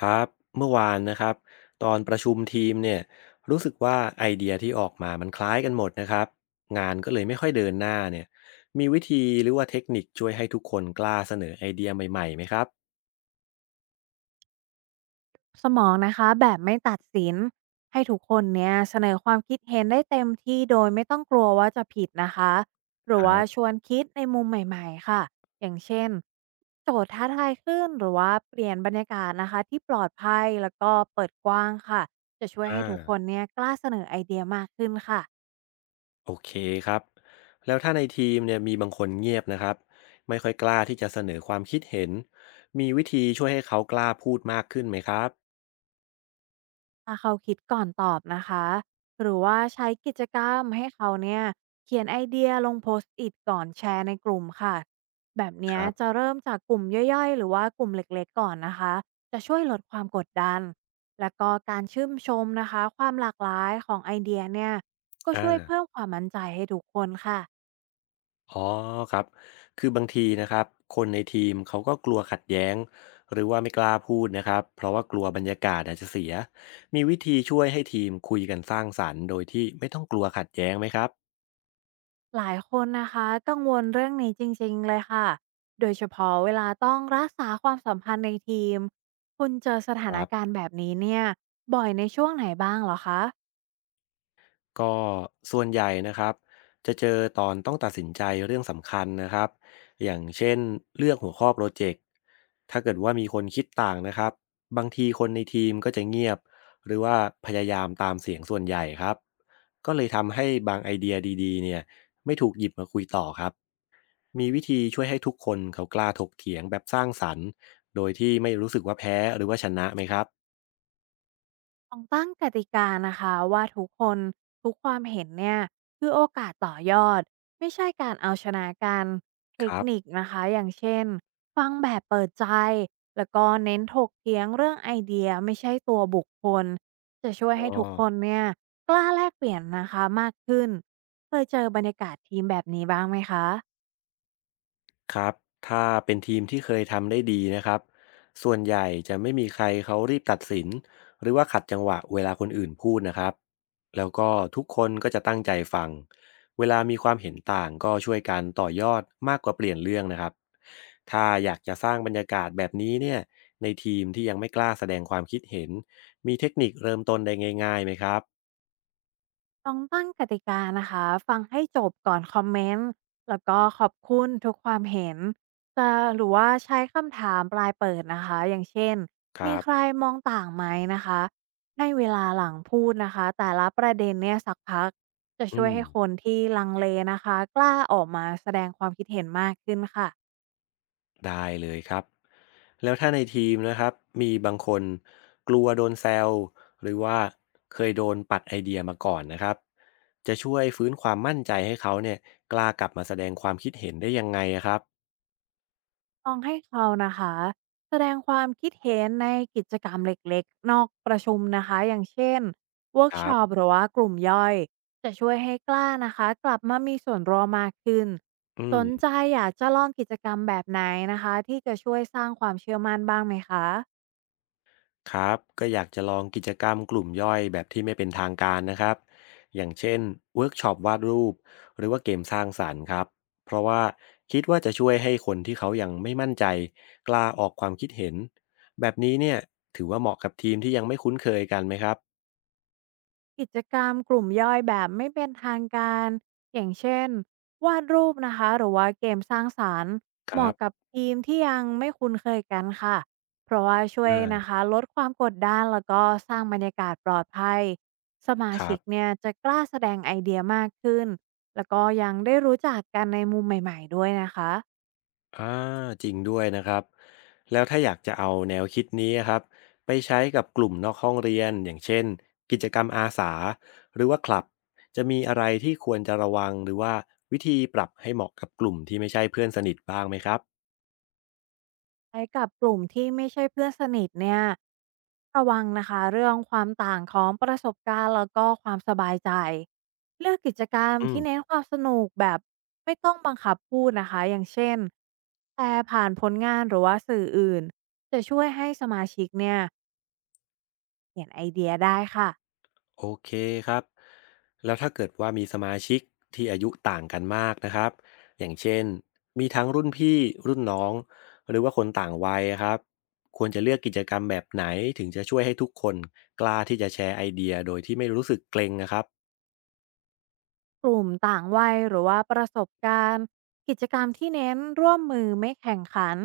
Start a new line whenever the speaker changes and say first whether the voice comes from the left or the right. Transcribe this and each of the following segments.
left: ครับเมื่อวานนะครับตอนประชุมทีมเนี่ยรู้สึกว่าไอเดียที่ออกมามันคล้ายกันหมดนะครับงานก็เลยไม่ค่อยเดินหน้าเนี่ยมีวิธีหรือว่าเทคนิคช่วยให้ทุกคนกล้าเสนอไอเดียใหม่ๆไหมครับ
right: สมองนะคะแบบไม่ตัดสินให้ทุกคนเนี่ยเสนอความคิดเห็นได้เต็มที่โดยไม่ต้องกลัวว่าจะผิดนะคะห
left: ค
right: รือ
left: รั
right: ว่าช
left: บ
right: วนคิดในมุมใหม่ๆค่ะอย่างเช่นโจทย์ท้าทายขึ้นหรือว่าเปลี่ยนบรรยากาศนะคะที่ปลอดภัยแล้วก็เปิดกว้างค่ะจะช่วย
left: อ่า
right: ให้ทุกคนเนี่ยกล้าเสนอไอเดียมากขึ้นค่ะ
left: โอเคครับแล้วถ้าในทีมเนี่ยมีบางคนเงียบนะครับไม่ค่อยกล้าที่จะเสนอความคิดเห็นมีวิธีช่วยให้เขากล้าพูดมากขึ้นไหมครับ
right: ถ้าเขาคิดก่อนตอบนะคะหรือว่าใช้กิจกรรมให้เขาเนี่ยเขียนไอเดียลงโพสต์อิทก่อนแชร์ในกลุ่มค่ะแบบ
left: ค
right: เนี้ย
left: รั
right: จะ
left: บ
right: เริ่มจากกลุ่มย่อยๆหรือว่ากลุ่มเล็กๆก่อนนะคะจะช่วยลดความกดดันและก็การชื่นชมนะคะความหลากหลายของไอเดียเนี่ยก็ช่วย
left: อ่า
right: เพิ่มความมั่นใจให้ทุกคนค่ะ
left: อ๋อครับคือบางทีนะครับคนในทีมเขาก็กลัวขัดแย้งหรือว่าไม่กล้าพูดนะครับเพราะว่ากลัวบรรยากาศอาจจะเสียมีวิธีช่วยให้ทีมคุยกันสร้างสรรค์โดยที่ไม่ต้องกลัวขัดแย้งไหมครับ
right: หลายคนนะคะกังวลเรื่องนี้จริงๆเลยค่ะ โดยเฉพาะเวลาต้องรักษาความสัมพันธ์ในทีม คุณเจอส
left: ค
right: ถาน
left: รับ
right: การณ์แบบนี้เนี่ยบ่อยในช่วงไหนบ้างเหรอคะ
left: ก็ส่วนใหญ่นะครับจะเจอตอนต้องตัดสินใจเรื่องสำคัญนะครับอย่างเช่นเลือกหัวข้อโปรเจกต์ถ้าเกิดว่ามีคนคิดต่างนะครับบางทีคนในทีมก็จะเงียบหรือว่าพยายามตามเสียงส่วนใหญ่ครับ ก็เลยทำให้บางไอเดียดีๆเนี่ยไม่ถูกหยิบมาคุยต่อครับ มีวิธีช่วยให้ทุกคนเขากล้าถกเถียงแบบสร้างสรรค์โดยที่ไม่รู้สึกว่าแพ้หรือว่าชนะไหมครับ
right: ต้องตั้งกติกานะคะว่าทุกคนทุกความเห็นเนี่ยคือโอกาสต่อยอดไม่ใช่การเอาชนะกันเท
left: ค
right: ค
left: รั
right: นิค
left: บ
right: นะคะอย่างเช่นฟังแบบเปิดใจแล้วก็เน้นถกเถียงเรื่องไอเดียไม่ใช่ตัวบุคคลจะช่วย
left: อ๋อ
right: ให้ทุกคนเนี่ยกล้าแลกเปลี่ยนนะคะมากขึ้นเคยเจอบรรยากาศทีมแบบนี้บ้างไหมคะ
left: ครับถ้าเป็นทีมที่เคยทำได้ดีนะครับส่วนใหญ่จะไม่มีใครเขารีบตัดสินหรือว่าขัดจังหวะเวลาคนอื่นพูดนะครับแล้วก็ทุกคนก็จะตั้งใจฟัง เวลามีความเห็นต่างก็ช่วยกันต่อยอดมากกว่าเปลี่ยนเรื่องนะครับถ้าอยากจะสร้างบรรยากาศแบบนี้เนี่ยในทีมที่ยังไม่กล้าแสดงความคิดเห็น มีเทคนิคเริ่มต้นได้ง่ายๆไหมครับ
right: ลองตั้งกติกานะคะฟังให้จบก่อนคอมเมนต์แล้วก็ขอบคุณทุกความเห็นจะหรือว่าใช้คำถามปลายเปิดนะคะอย่างเช่น
left: ค
right: มี
left: รั
right: ใคร
left: บ
right: มองต่างไหมนะคะให้เวลาหลังพูดนะคะแต่ละประเด็นเนี่ยสักพักจะ
left: อื
right: ช่วย
left: ม
right: ให้คนที่ลังเลนะคะกล้าออกมาแสดงความคิดเห็นมากขึ้นค่ะ
left: ได้เลยครับแล้วถ้าในทีมนะครับมีบางคนกลัวโดนแซวหรือว่าเคยโดนปัดไอเดียมาก่อนนะครับจะช่วยฟื้นความมั่นใจให้เขาเนี่ยกล้ากลับมาแสดงความคิดเห็นได้ยังไงอะครับ
right: ลองให้เขานะคะแสดงความคิดเห็นในกิจกรรมเล็กๆนอกประชุมนะคะอย่างเช่นเวิร์ก
left: ครั
right: ช็อป
left: บ
right: หรือว่ากลุ่มย่อยจะช่วยให้กล้านะคะกลับมามีส่วนร่วมมากขึ้น
left: อื
right: ส
left: ม
right: นใจอยากจะลองกิจกรรมแบบไหนนะคะที่จะช่วยสร้างความเชื่อมั่นบ้างไหมคะ
left: ครับก็อยากจะลองกิจกรรมกลุ่มย่อยแบบที่ไม่เป็นทางการนะครับอย่างเช่นเวิร์กช็อปวาดรูปหรือว่าเกมสร้างสรรค์ครับเพราะว่าคิดว่าจะช่วยให้คนที่เขายังไม่มั่นใจกล้าออกความคิดเห็นแบบนี้เนี่ยถือว่าเหมาะกับทีมที่ยังไม่คุ้นเคยกันไหมครับ
right: กิจกรรมกลุ่มย่อยแบบไม่เป็นทางการอย่างเช่นวาดรูปนะคะหรือว่าเกมสร้างสารรค์
left: ค
right: เห
left: รั
right: มาะกับ
left: บ
right: ทีมที่ยังไม่คุ้นเคยกันค่ะเพราะว่าช่วย
left: อ่า
right: นะคะลดความกดดันแล้วก็สร้างบรรยากาศปลอดภัยสมา
left: ครั
right: ชิ
left: บ
right: กเนี่ยจะกล้าแสดงไอเดียมากขึ้นแล้วก็ยังได้รู้จักกันในมุมใหม่ๆด้วยนะคะ
left: อาจริงด้วยนะครับแล้วถ้าอยากจะเอาแนวคิดนี้ะครับไปใช้กับกลุ่มนอกห้องเรียนอย่างเช่นกิจกรรมอาสาหรือว่าคลับจะมีอะไรที่ควรจะระวังหรือว่าวิธีปรับให้เหมาะกับกลุ่มที่ไม่ใช่เพื่อนสนิทบ้างไหมครับ
right: ใช้กับกลุ่มที่ไม่ใช่เพื่อนสนิทเนี่ยระวังนะคะเรื่องความต่างของประสบการณ์แล้วก็ความสบายใจเลือกกิจกรรม
left: อืม
right: ที่เน้นความสนุกแบบไม่ต้องบังคับพูดนะคะอย่างเช่นแชร์ผ่านผลงานหรือว่าสื่ออื่นจะช่วยให้สมาชิกเนี่ยเปลี่ยนไอเดียได้ค่ะ
left: โอเคครับ แล้วถ้าเกิดว่ามีสมาชิกที่อายุต่างกันมากนะครับ อย่างเช่น มีทั้งรุ่นพี่รุ่นน้องหรือว่าคนต่างวัยครับ ควรจะเลือกกิจกรรมแบบไหนถึงจะช่วยให้ทุกคนกล้าที่จะแชร์ไอเดียโดยที่ไม่รู้สึกเกรงนะครับ
right: กลุ่มต่างวัยหรือว่าประสบการณ์กิจกรรมที่เน้นร่วมมือไม่แข่งขัน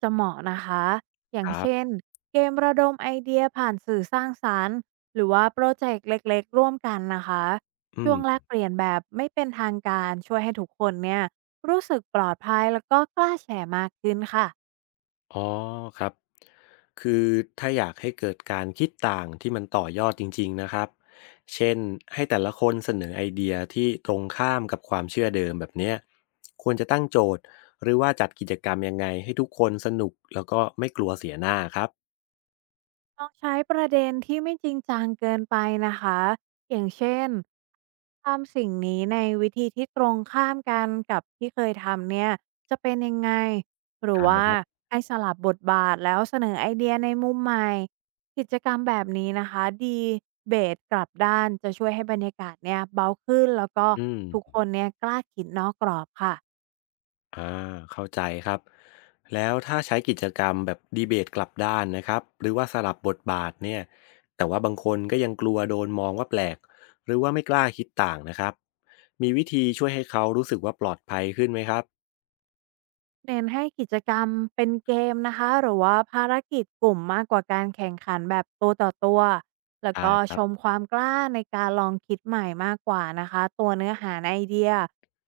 right: จะเหมาะนะคะอย่า
left: ค
right: ง
left: รับ
right: เช่นเกมระดมไอเดียผ่านสื่อสร้างสารรค์หรือว่าโปรเจกต์เล็กๆร่วมกันนะคะ
left: อื
right: ช่วงแลก
left: ม
right: เปลี่ยนแบบไม่เป็นทางการช่วยให้ทุกคนเนี่ยรู้สึกปลอดภัยแล้วก็กล้าแชร์มากขึ้นค่ะ
left: อ๋อครับ คือถ้าอยากให้เกิดการคิดต่างที่มันต่อยอดจริงๆนะครับ เช่นให้แต่ละคนเสนอไอเดียที่ตรงข้ามกับความเชื่อเดิมแบบเนี้ยควรจะตั้งโจทย์หรือว่าจัดกิจกรรมยังไงให้ทุกคนสนุกแล้วก็ไม่กลัวเสียหน้าครับ
right: ลองใช้ประเด็นที่ไม่จริงจังเกินไปนะคะอย่างเช่นทำสิ่งนี้ในวิธีที่ตรงข้ามกันกับที่เคยทำเนี่ยจะเป็นยังไงหรือ
left: ได้
right: ว่า
left: ครับ
right: ให้สลับบทบาทแล้วเสนอไอเดียในมุมใหม่กิจกรรมแบบนี้นะคะดีเบสกลับด้านจะช่วยให้บรรยากาศเนี่ยเบาขึ้นแล้วก็
left: อื
right: ทุก
left: ม
right: คนเนี่ยกล้าคิดนอกกรอบค่ะ
left: อ่าเข้าใจครับแล้วถ้าใช้กิจกรรมแบบดีเบตกลับด้านนะครับหรือว่าสลับบทบาทเนี่ยแต่ว่าบางคนก็ยังกลัวโดนมองว่าแปลกหรือว่าไม่กล้าคิดต่างนะครับมีวิธีช่วยให้เขารู้สึกว่าปลอดภัยขึ้นไหมครับ
right: เน้นให้กิจกรรมเป็นเกมนะคะหรือว่าภารกิจกลุ่มมากกว่าการแข่งขันแบบตัวต่อตัวแล้ว
left: ได้
right: ก็
left: ครั
right: ชม
left: บ
right: ความกล้าในการลองคิดใหม่มากกว่านะคะตัวเนื้อหาในไอเดีย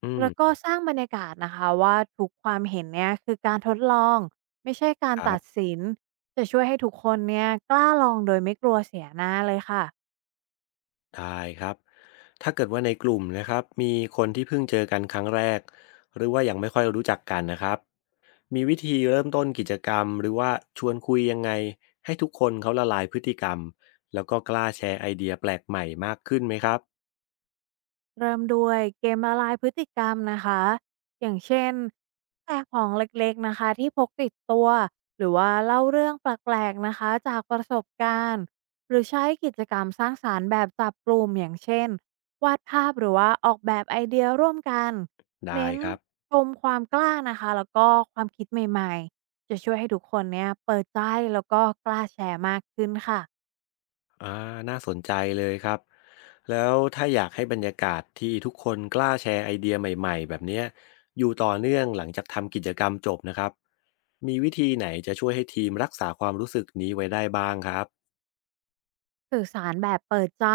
left: อื
right: แล้วก็
left: ม
right: สร้างบรรยากาศนะคะว่าทุกความเห็นเนี่ยคือการทดลองไม่ใช่การ
left: ครั
right: ตัด
left: บ
right: สินจะช่วยให้ทุกคนเนี่ยกล้าลองโดยไม่กลัวเสียหน้าเลยค่ะ
left: ได้ครับ ถ้าเกิดว่าในกลุ่มนะครับมีคนที่เพิ่งเจอกันครั้งแรกหรือว่ายังไม่ค่อยรู้จักกันนะครับมีวิธีเริ่มต้นกิจกรรมหรือว่าชวนคุยยังไงให้ทุกคนเขาละลายพฤติกรรมแล้วก็กล้าแชร์ไอเดียแปลกใหม่มากขึ้นไหมครับ
right: เริ่มด้วยเกมละลายพฤติกรรมนะคะอย่างเช่นแจกของเล็กๆนะคะที่พกติดตัวหรือว่าเล่าเรื่องแปลกๆนะคะจากประสบการณ์หรือใช้กิจกรรมสร้างสารรค์แบบจับกลุ่มอย่างเช่นวาดภาพหรือว่าออกแบบไอเดียร่วมกัน
left: ได้
right: เน้น
left: ครับ
right: ชมความกล้านะคะแล้วก็ความคิดใหม่ๆจะช่วยให้ทุกคนเนี่ยเปิดใจแล้วก็กล้าแชร์มากขึ้นค่ะ
left: อาน่าสนใจเลยครับ แล้วถ้าอยากให้บรรยากาศที่ทุกคนกล้าแชร์ไอเดียใหม่ๆแบบเนี้ยอยู่ต่อเนื่องหลังจากทำกิจกรรมจบนะครับ มีวิธีไหนจะช่วยให้ทีมรักษาความรู้สึกนี้ไว้ได้บ้างครับ
right: สื่อสารแบบเปิดใจ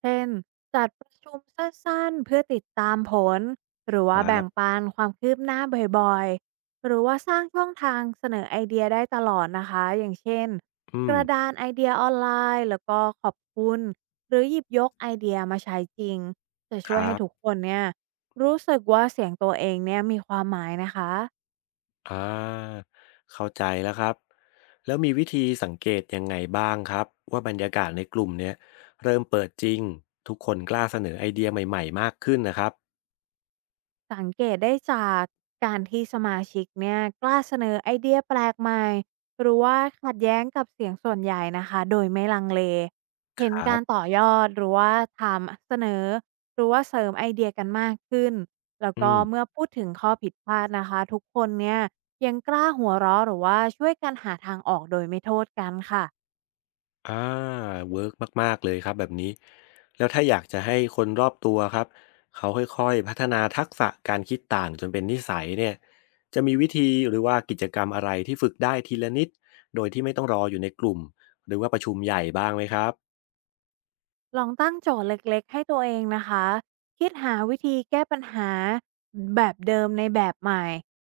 right: เช่น จัดประชุมสั้นๆ เพื่อติดตามผล หรือ
left: ค
right: ว่า
left: รั
right: แบ่ง
left: บ
right: ปันความคืบหน้าบ่อยๆ หรือว่าสร้างช่องทางเสนอไอเดียได้ตลอดนะคะ อย่างเช่น
left: อื
right: ก
left: ม
right: ระดานไอเดียออนไลน์แล้วก็ขอบคุณหรือหยิบยกไอเดียมาใช้จริง จะ
left: ค
right: ช่วย
left: รั
right: ให้ทุก
left: บ
right: คนเนี่ยรู้สึกว่าเสียงตัวเองเนี่ยมีความหมายนะคะ
left: อ่า เข้าใจแล้วครับ แล้วมีวิธีสังเกตยังไงบ้างครับว่าบรรยากาศในกลุ่มเนี้ยเริ่มเปิดจริงทุกคนกล้าเสนอไอเดียใหม่ๆมากขึ้นนะครับ
right: สังเกตได้จากการที่สมาชิกเนี่ยกล้าเสนอไอเดียแปลกใหม่หรือว่าขัดแย้งกับเสียงส่วนใหญ่นะคะโดยไม่ลังเลเห็
left: ค
right: น
left: รั
right: การ
left: บ
right: ต่อยอดหรือว่าทำเสนอหรือว่าเสริมไอเดียกันมากขึ้นแล้ว
left: อื
right: ก็
left: ม
right: เมื่อพูดถึงข้อผิดพลาดนะคะทุกคนเนี่ยยังกล้าหัวเราะหรือว่าช่วยกันหาทางออกโดยไม่โทษกันค่ะ
left: อาเวิร์กมากๆเลยครับแบบนี้แล้วถ้าอยากจะให้คนรอบตัวครับเขาค่อยๆพัฒนาทักษะการคิดต่างจนเป็นนิสัยเนี่ยจะมีวิธีหรือว่ากิจกรรมอะไรที่ฝึกได้ทีละนิดโดยที่ไม่ต้องรออยู่ในกลุ่มหรือว่าประชุมใหญ่บ้างไหมครับ
right: ลองตั้งโจทย์เล็กๆให้ตัวเองนะคะคิดหาวิธีแก้ปัญหาแบบเดิมในแบบใหม่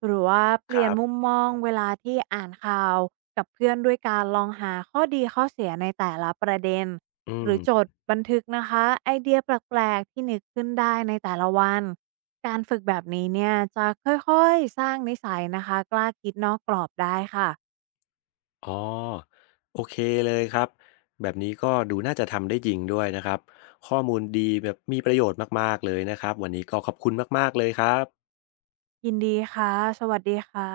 right: หรือว่าเป
left: ค
right: ลี่ย
left: รั
right: นมุ
left: บ
right: มมองเวลาที่อ่านข่าวกับเพื่อนด้วยการลองหาข้อดีข้อเสียในแต่ละประเด็น
left: อื
right: หรื
left: ม
right: อจดบันทึกนะคะไอเดียแปลกๆที่นึกขึ้นได้ในแต่ละวันการฝึกแบบนี้เนี่ยจะค่อยๆสร้างนิสัยนะคะกล้าคิดนอกกรอบได้ค่ะ
left: อ๋อโอเคเลยครับแบบนี้ก็ดูน่าจะทำได้จริงด้วยนะครับข้อมูลดีแบบมีประโยชน์มากๆเลยนะครับวันนี้ก็ขอบคุณมากๆเลยครับ
right: ยินดีค่ะสวัสดีค่ะ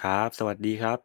left: ครับสวัสดีครับ